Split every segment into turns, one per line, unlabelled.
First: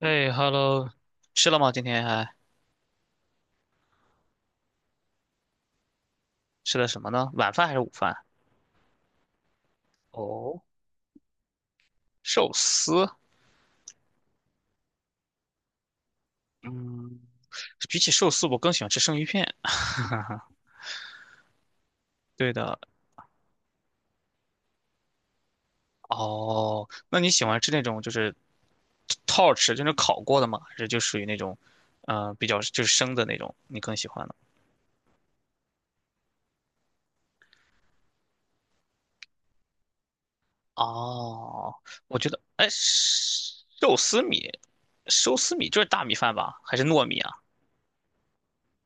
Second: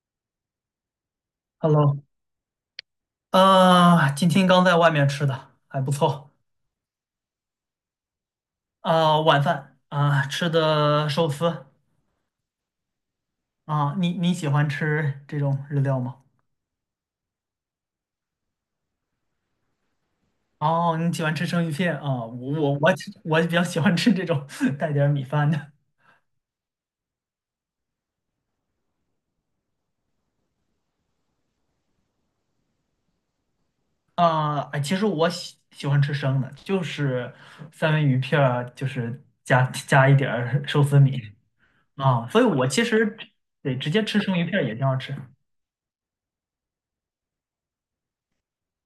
哎，hello，吃了吗？今天
Hello，
还
啊，今天刚在外面吃的，还不错。
吃的什么呢？晚饭还是午饭？
啊，晚饭啊，吃
哦，
的寿司。
寿司。
啊，你喜欢吃这种日料吗？
嗯，比起寿司，我更喜欢吃生鱼片。
哦，你喜欢吃生鱼片啊？
对
我
的。
我我比较喜欢吃这种 带点儿米饭的。
哦，那你喜欢吃那种就是套吃，就是烤过的吗？还是就属于那种，比较就是生的那种，你更喜欢呢？
啊，哎，其实我喜欢吃生的，就是三文鱼片儿，就是加一点儿寿司米。
哦，我
啊，
觉得，
所以
哎，
我其实对直
寿
接吃
司
生鱼
米，
片儿也挺好吃。
寿司米就是大米饭吧？还是糯米啊？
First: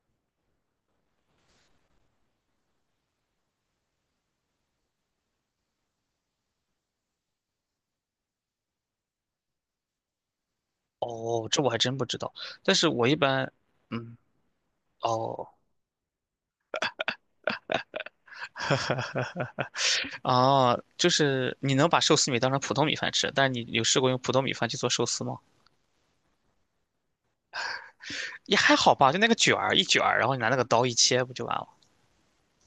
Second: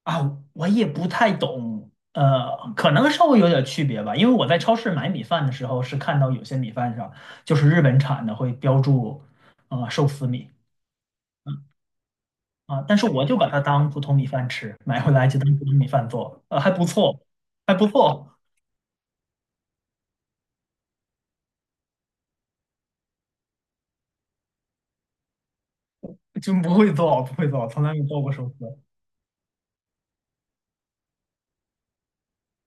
啊，我也不太懂，可能稍微有点区别吧，因为我在超市买米饭的时候是看到有些米饭上就是日本产的会标注，寿司米。
哦，这我还真不知道。但
啊，
是
但
我
是
一
我就把
般，
它当普通
嗯，
米饭吃，买回来就
哦。
当普通米饭做，还不错，还不错。
哦，就是你能把寿司米当成普通米饭吃，但是你有试过用普通米饭去做寿司吗？
就不会做，不会做，从来没做过寿
也还
司。
好吧，就那个卷儿一卷儿，然后你拿那个刀一切，不就完了？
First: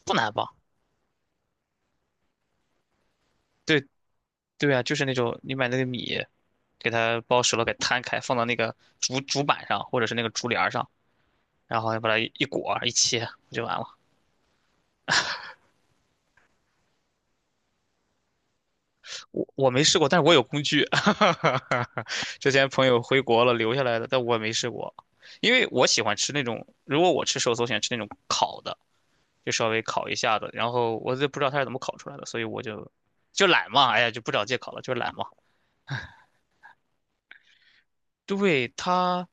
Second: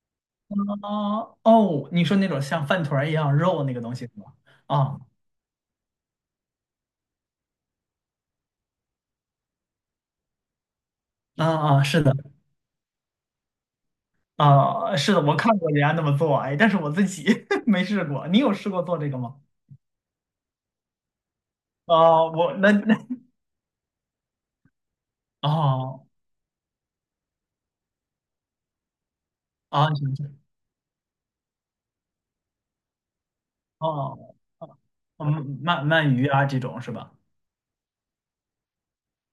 不难吧？
啊，哦，你说那种像饭团儿一样肉那个
对
东西是吧？
对啊，就
啊
是那种你买那个米，给它包熟了，给摊开，放到那个竹板上或者是那个竹帘儿上，
啊
然
啊，
后
是
把
的。
它一裹一切，不就完了？
啊，是的，我看过人家那么做，哎，但是我自己 没试过。你有试过做这个吗？
我没试过，但是我有工具，
哦，
之
我
前
那
朋
那
友回国了留下来的，但我没试过，因为我喜
哦。
欢吃那种，如果我吃寿司，我喜欢吃那种烤的。就稍微
啊，
烤一
行
下
行。
子，然后我就不知道他是怎么烤出来的，所以我就懒嘛，哎呀，就不
哦。
找借口
哦。
了，就是懒嘛。
嗯，鳗鱼啊这种是吧？
对他，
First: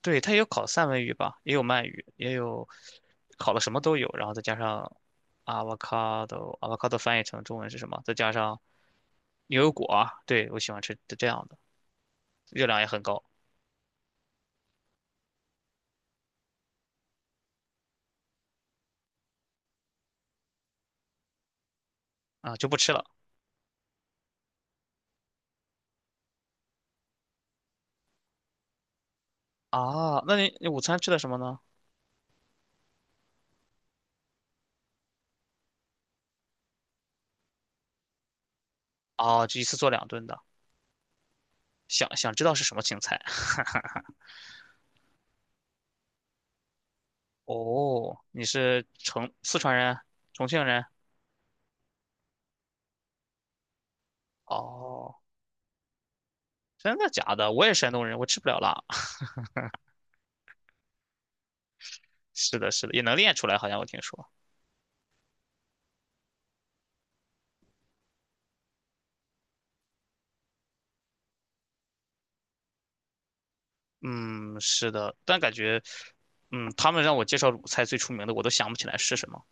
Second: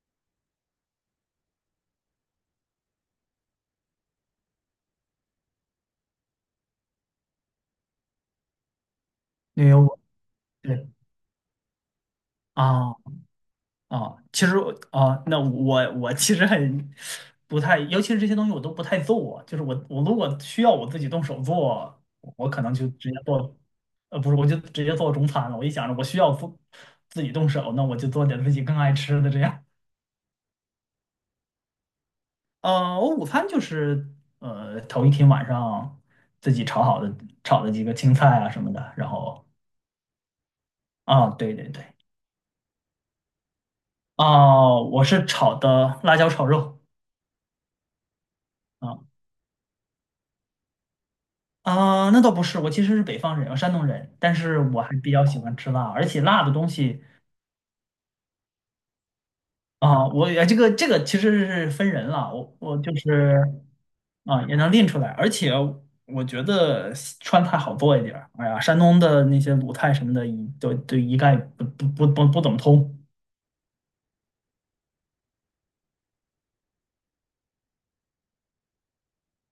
对他也有烤三文鱼吧，也有鳗鱼，也有烤的什么都有，然后再加上 avocado，avocado 翻译成中文是什么？再加上牛
因
油
为
果
我。
啊，对，我喜欢
对。
吃这样的，热量也
啊
很高
啊，其实。啊，那我。我其实很不太，尤其是这些东西我都不太做，就是我如果需要我自己动手做，我
啊，
可
就
能
不
就
吃了
直接做。不是，我就直接做中餐了。我一想着我需要做自己动手，那我就做点自己更爱吃的这样。
啊。那你午餐吃的什么呢？
我午餐就是头一天晚上自己炒好的炒的几个青菜啊什么的，然后
啊，就一次做两顿的。
啊，对对对。
想想知道是什么青菜？
啊，我是炒的辣椒炒肉。
哦，你是
啊。
成四川人，重庆人？
啊，那倒不是，我其实是北方人，我山东人，但是我还比
哦，
较喜欢吃辣，而且辣的东
真
西。
的假的？我也山东人，我吃不了辣。
啊，我也这个其实是分人了，我
是的，
我
是的，
就
也能练
是。
出来，好像我听说。
啊也能练出来，而且我觉得西川菜好做一点儿。哎呀，山东的那些鲁菜什么的，一都一概不怎么通。
嗯，是的，但感觉，嗯，他们让我介绍鲁菜最出名的，我都想不起来是什么。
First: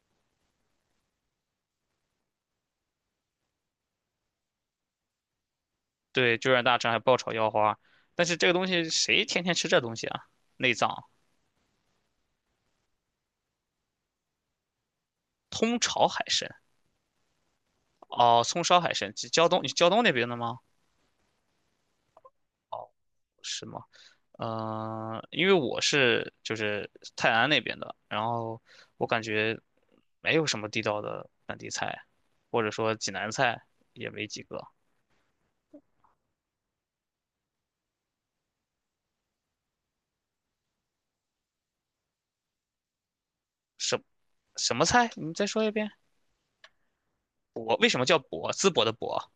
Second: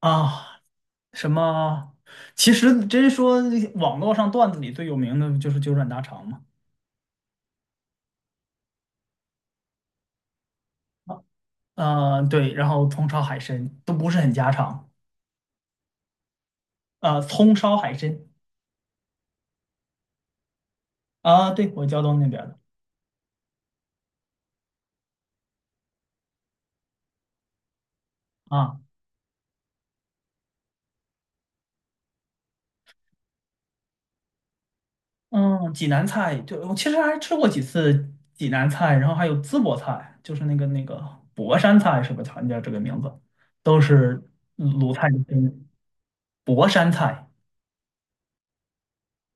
啊，什么？其实真说网络上段子里最有名的就是九转大肠
对，
嘛。
就让大肠还爆炒腰花，但是这个东西谁天天吃这东西啊？内脏，
对，然后葱烧海参都不是很家常。
通炒海参，
啊，葱烧海参。
哦，葱烧海参，胶东，你胶东那边的吗？
啊，对，我胶东那边儿的。
哦，是吗？因为我是就是泰安那边的，然后
啊，
我感觉没有什么地道的本地菜，或者说济南菜也没几个。
嗯，济南菜，就我其实还吃过几次济南菜，然后还有淄博菜，就是那个博山菜是吧？好像叫这个名字，都
什
是
什么
鲁菜
菜？
的
你
根
再说
源
一遍。
博山菜。
博为什么叫博？淄博的博。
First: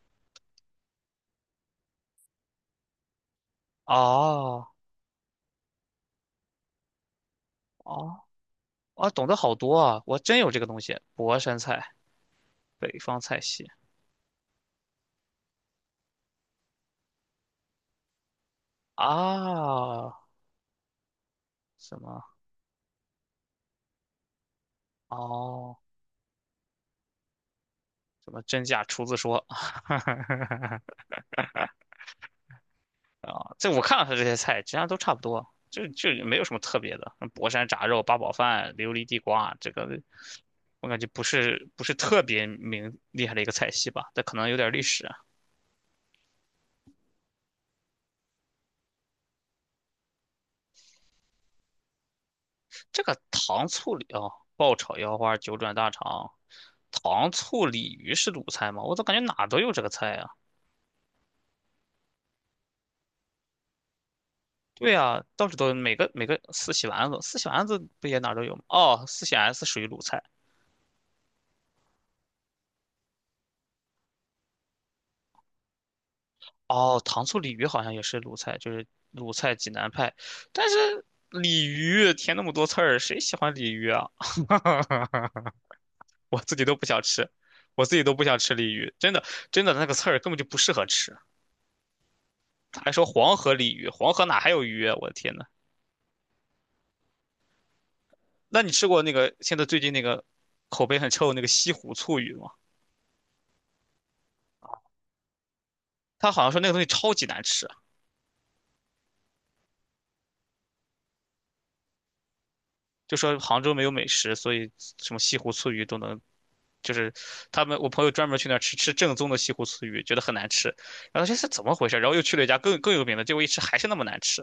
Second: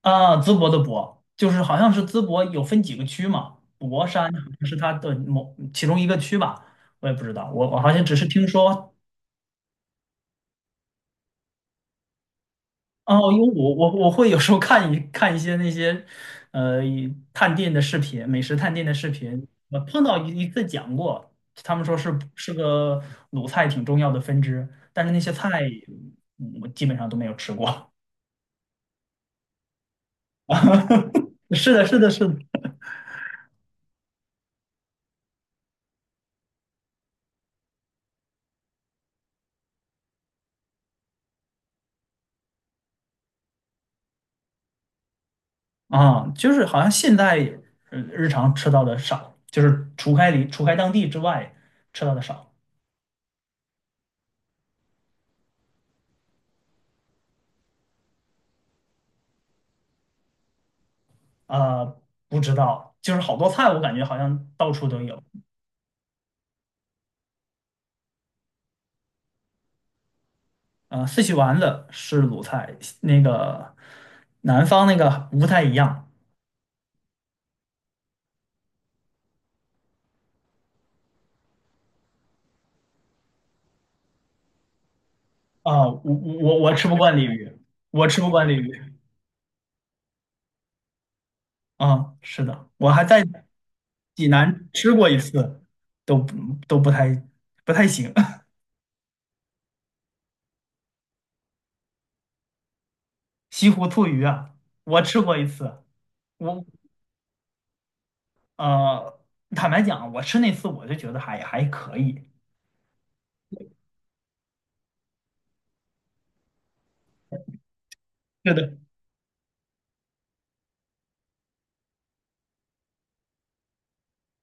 啊，淄博的博，就是好像是淄博有分几个区嘛，博山好像
哦
是它的某其中一个区吧，我也不知道，我好像只
哦
是听说。
哦，懂得好多啊！我真有这个东西，博山菜，北方
哦，因
菜
为
系
我会有时候看一看些那些，呃，一探店的视频，美食探店的视频。我碰到
啊，
一次讲过，他们说
什
是
么
是个鲁菜挺重要的分支，但是那些菜
哦，
我基本上都没有吃过。
什么真假厨子说。
是的，是的，是的。
啊，这我看了他这些菜，其他都差不多，就没有什么特别的。博山炸肉、八宝饭、琉璃地瓜，这个我感觉不是特别明厉害的一个菜系吧，但可能有点历史啊。
啊，就是好像现在日常吃到的少，就是除开当地之外吃到的少。
这个糖醋鲤哦，爆炒腰花、九转大肠、糖醋鲤鱼是鲁菜吗？我咋感觉哪都有这个菜啊？
啊，不知道，就是好多菜我感觉好像到处
对
都
啊，
有。
到处都有每个四喜丸子，四喜丸子不也哪都有吗？哦，四喜丸子属于鲁菜。
四喜丸子是鲁菜，那个南方那个不太一样。
哦，糖醋鲤鱼好像也是鲁菜，就是鲁菜济南派。但是鲤鱼填那么多刺儿，谁喜欢鲤鱼啊？
啊，我我
我自
我
己
我
都不
吃不
想
惯鲤
吃，
鱼，
我自己
我
都
吃
不
不
想
惯
吃
鲤
鲤
鱼。
鱼，真的真的那个刺儿根本就不适合吃。
啊，是的，
他还
我
说
还在
黄河鲤鱼，黄河
济
哪还有
南
鱼
吃
啊？我
过
的
一
天呐，
次，都不都不太不太行。
那你吃过那个现在最近那个口碑很臭的那个西湖醋鱼吗？
西湖醋鱼啊，我吃过一次。
他好像说
我
那个东西超级难吃，
呃，坦白讲，我吃那次我就觉得还可以。
就说杭州没有美食，所以什么西湖醋鱼都能就是他们我朋友专门去
是
那儿吃
的，
吃正宗的西湖醋鱼，觉得很难吃，然后这是怎么回事？然后又去了一家更有名的，结果一吃还是那么难吃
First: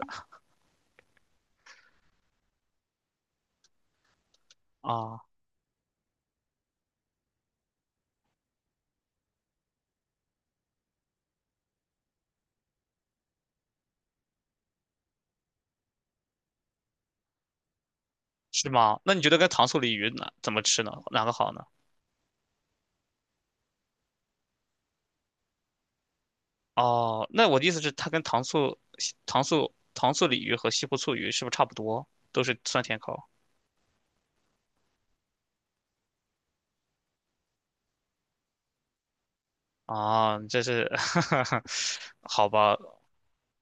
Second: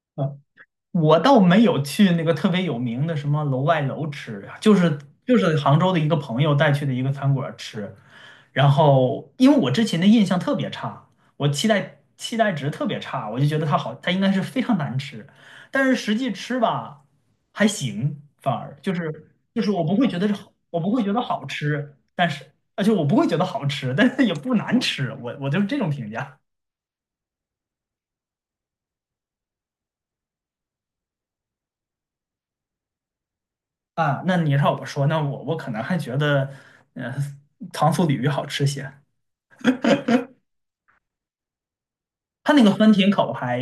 我倒没有去那个特别有名的什么楼外楼吃，就是
啊？
就是杭州的一个朋友带去的一个餐馆吃，然后因为我之前的印象特别差，我期待值特别差，我就觉得它好，它应该是非常难吃，但是实际吃吧还行，反
是
而就
吗？那你觉
是
得跟
就
糖
是
醋
我
鲤
不会
鱼
觉得
哪
是
怎
好，
么
我
吃
不
呢？
会觉得
哪个
好
好呢？
吃。但是而且我不会觉得好吃，但是也不难吃，我就是这种评价。
哦，那我的意思是，它跟糖醋鲤鱼和西湖醋鱼是不是差不多？都是酸甜口
啊，那你让我说，那我可能还觉得，呃，糖醋鲤鱼好吃些。
啊？这是 好
它那个
吧？
酸甜口还，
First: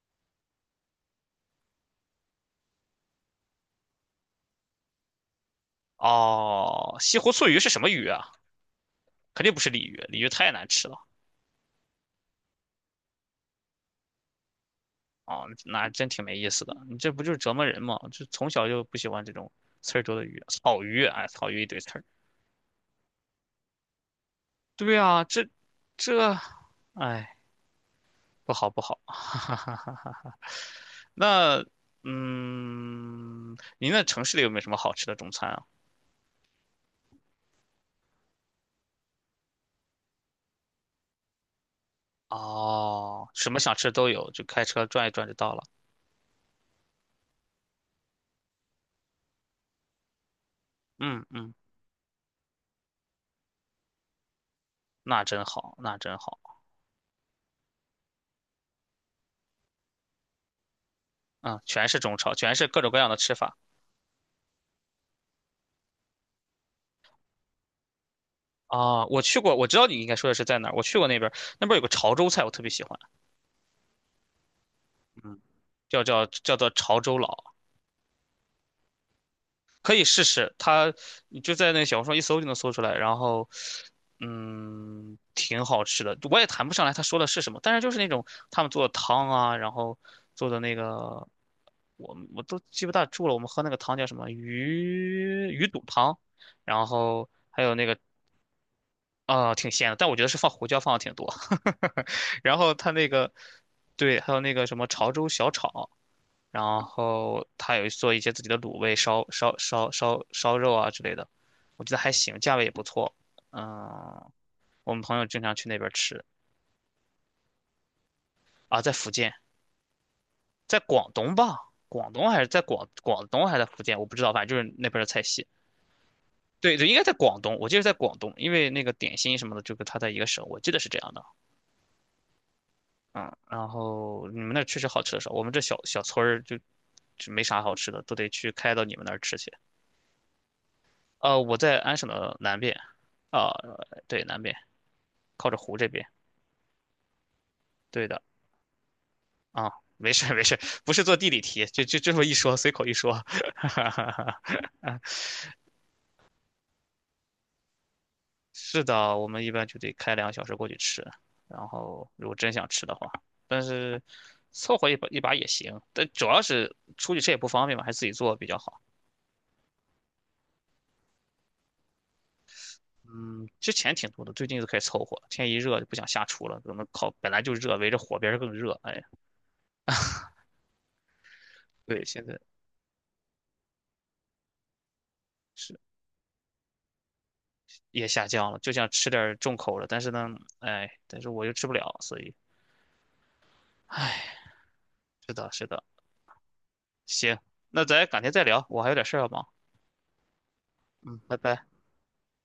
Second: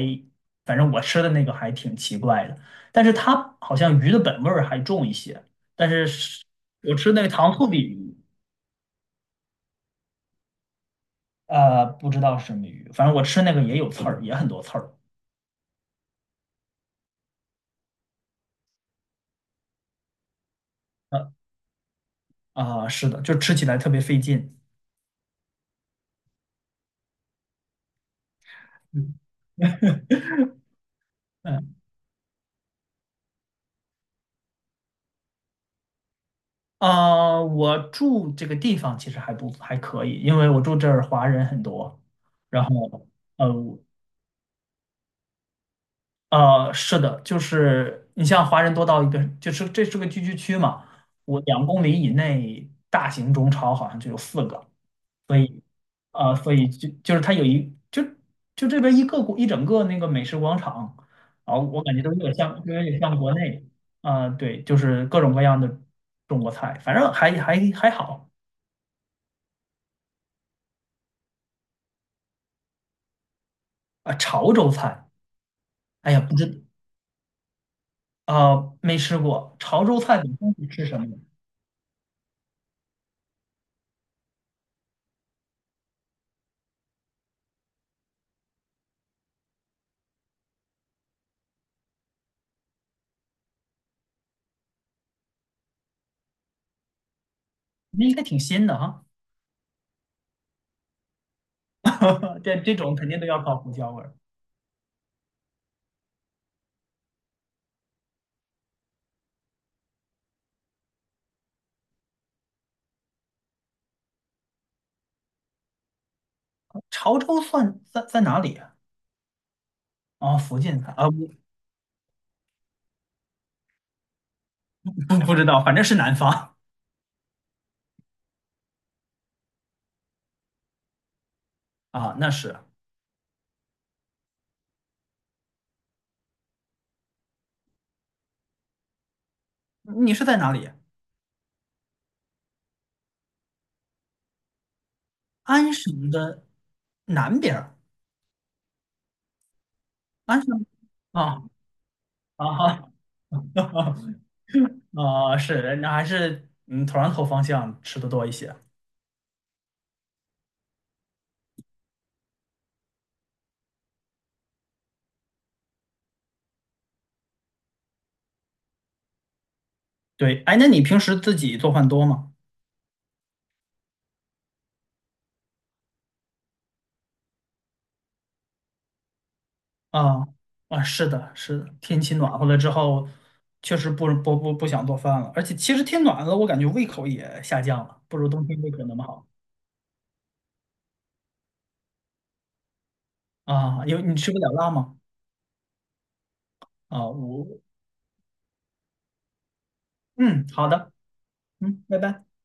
反正我吃的那个还挺奇怪的，但是它好像鱼的本味儿还重一些。但是我
哦，
吃
西
那个
湖醋
糖
鱼
醋
是什
鲤
么鱼
鱼。
啊？肯定不是鲤鱼，鲤鱼太难吃了。
不知道是什么鱼，反正我吃那个也有刺儿，也很多刺儿。
哦，那真挺没意思的。你这不就是折磨人吗？就从小就不喜欢这种刺儿多的鱼，草鱼，哎，
呃
草鱼一堆刺儿。
啊，是的，就吃起来特别费劲。
对啊，这这，哎，不好不好。
嗯
那，
嗯。
嗯，您那城市里有没有什么好吃的中餐啊？
啊，我住这个地方其实还不还可以，因为我住这儿华人很多，然后。
哦，什
呃，
么想吃都有，就开车转一转就到了。
是的，就是你像华人多到一个，就是这是个聚居区嘛，
嗯
我
嗯，
2公里以内大型中超好像就有四个。
那
所
真
以，
好，那真
呃，
好。
所以就是它有一就就这边一整个那个美食广场。啊，
嗯，
我
全
感
是
觉都
中
有点
超，全
像，
是
就
各
有
种各
点
样的
像国
吃法
内。啊，对，就是各种各样的中国菜，反正还好。
啊。我去过，我知道你应该说的是在哪儿。我去过那边儿，那边儿有个潮州菜，我特别喜欢。
啊，潮州菜，
嗯，叫
哎呀，
叫
不
叫
知。
做潮州佬，
啊，没吃过潮
可
州
以
菜
试
本
试。
身是吃
它
什么。
你就在那小红书上一搜就能搜出来，然后嗯，挺好吃的。我也谈不上来他说的是什么，但是就是那种他们做的汤啊，然后做的那个我都记不大住了。我们喝那个汤叫什么鱼肚汤，然后还有那个
那应该挺新的哈。
啊、挺鲜的，但我觉得是放胡椒放的挺多。然
这
后
这
他
种
那
肯定都
个
要靠胡椒味儿。
对，还有那个什么潮州小炒，然后他有做一些自己的卤味、烧肉啊之类的，我觉得还行，价位也不错。嗯，我们朋友经常去那边吃
潮州算在哪里啊？
啊，在福建，
哦，福
在
建菜
广
啊，不
东吧，广东还是在广东还是在福建，我不知道，反正就是那边的
不
菜
不知
系。
道，反正是南方。
对对，应该在广东，我记得在广东，因为那个点心什么的，就跟他在一个省，我记得是这样的。
啊，那是。
嗯，然后你们那儿确实好吃的少，我们这小小村儿就没啥好吃的，都得去开到你们那儿吃去。
你是在哪里啊？
我在安省的南边，啊、对，南边靠着
安
湖这边。
省的南边儿。
对的，啊，没事儿
安
没事儿
省。
不是做地理
啊
题，就这么一
啊
说，随口一
啊
说。
啊，是那还是上头方向吃的多一些。
是的，我们一般就得开2个小时过去吃，然后如果真想吃的话，但是凑合一把一把也行。但主要是出去吃也不方便嘛，还是自己做比较好。
对，哎，那你平时自己做饭多吗？
嗯，之前挺多的，最近就开始凑合了天一热就不想下厨了，可能烤本来就热，围着火边儿更热。哎，
啊啊，是的，是的，天
对，
气
现
暖
在。
和了之后，确实不想做饭了，而且
是。
其实天暖了，我感觉胃口也下降了，
也
不
下
如冬
降了，
天胃
就
口
想
那么
吃点
好。
儿重口的，但是呢，哎，但是我又吃不了，所以
啊，有你吃不了辣吗？
是的，是的，
啊，
行，
我。
那咱改天再聊，我还有点事儿要忙，
嗯，好的。
嗯，拜拜。
嗯，拜拜。